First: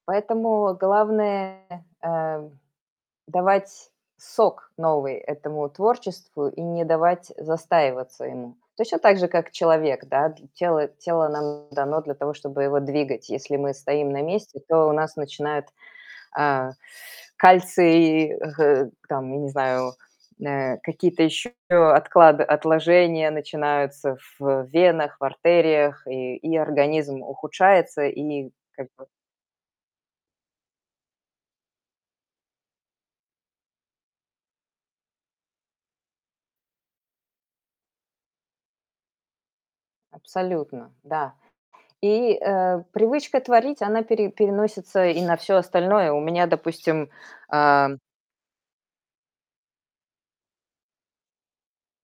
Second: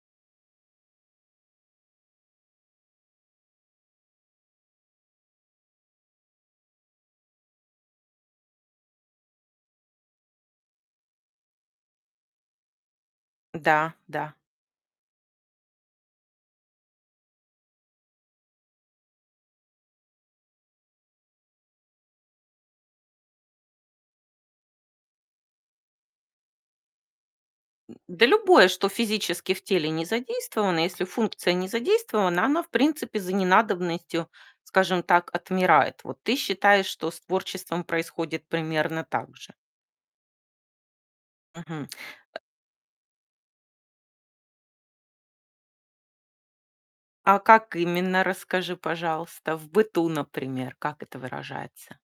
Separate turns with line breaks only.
Поэтому главное, э, давать сок новый этому творчеству и не давать застаиваться ему. Точно так же, как человек, да. Т тело тело нам дано для того, чтобы его двигать. Если мы
Да,
стоим на
да.
месте, то у нас начинает, а, кальций, г там я не знаю, м, э, какие-то ещё отклад отложения начинаются в венах, в артериях, и и организм ухудшается
Да,
и
любое,
как
что
бы
физически в теле не задействовано. Если функция не задействована, она в принципе, за ненадобностью, скажем так, отмирает. Вот ты считаешь, что с творчеством происходит примерно так же?
Абсолютно, да.
Мгм.
И,
Э
э, привычка творить, она пере переносится и на всё остальное. У меня, допустим,
А как
ам
именно, расскажи, пожалуйста. В быту, например, как это выражается?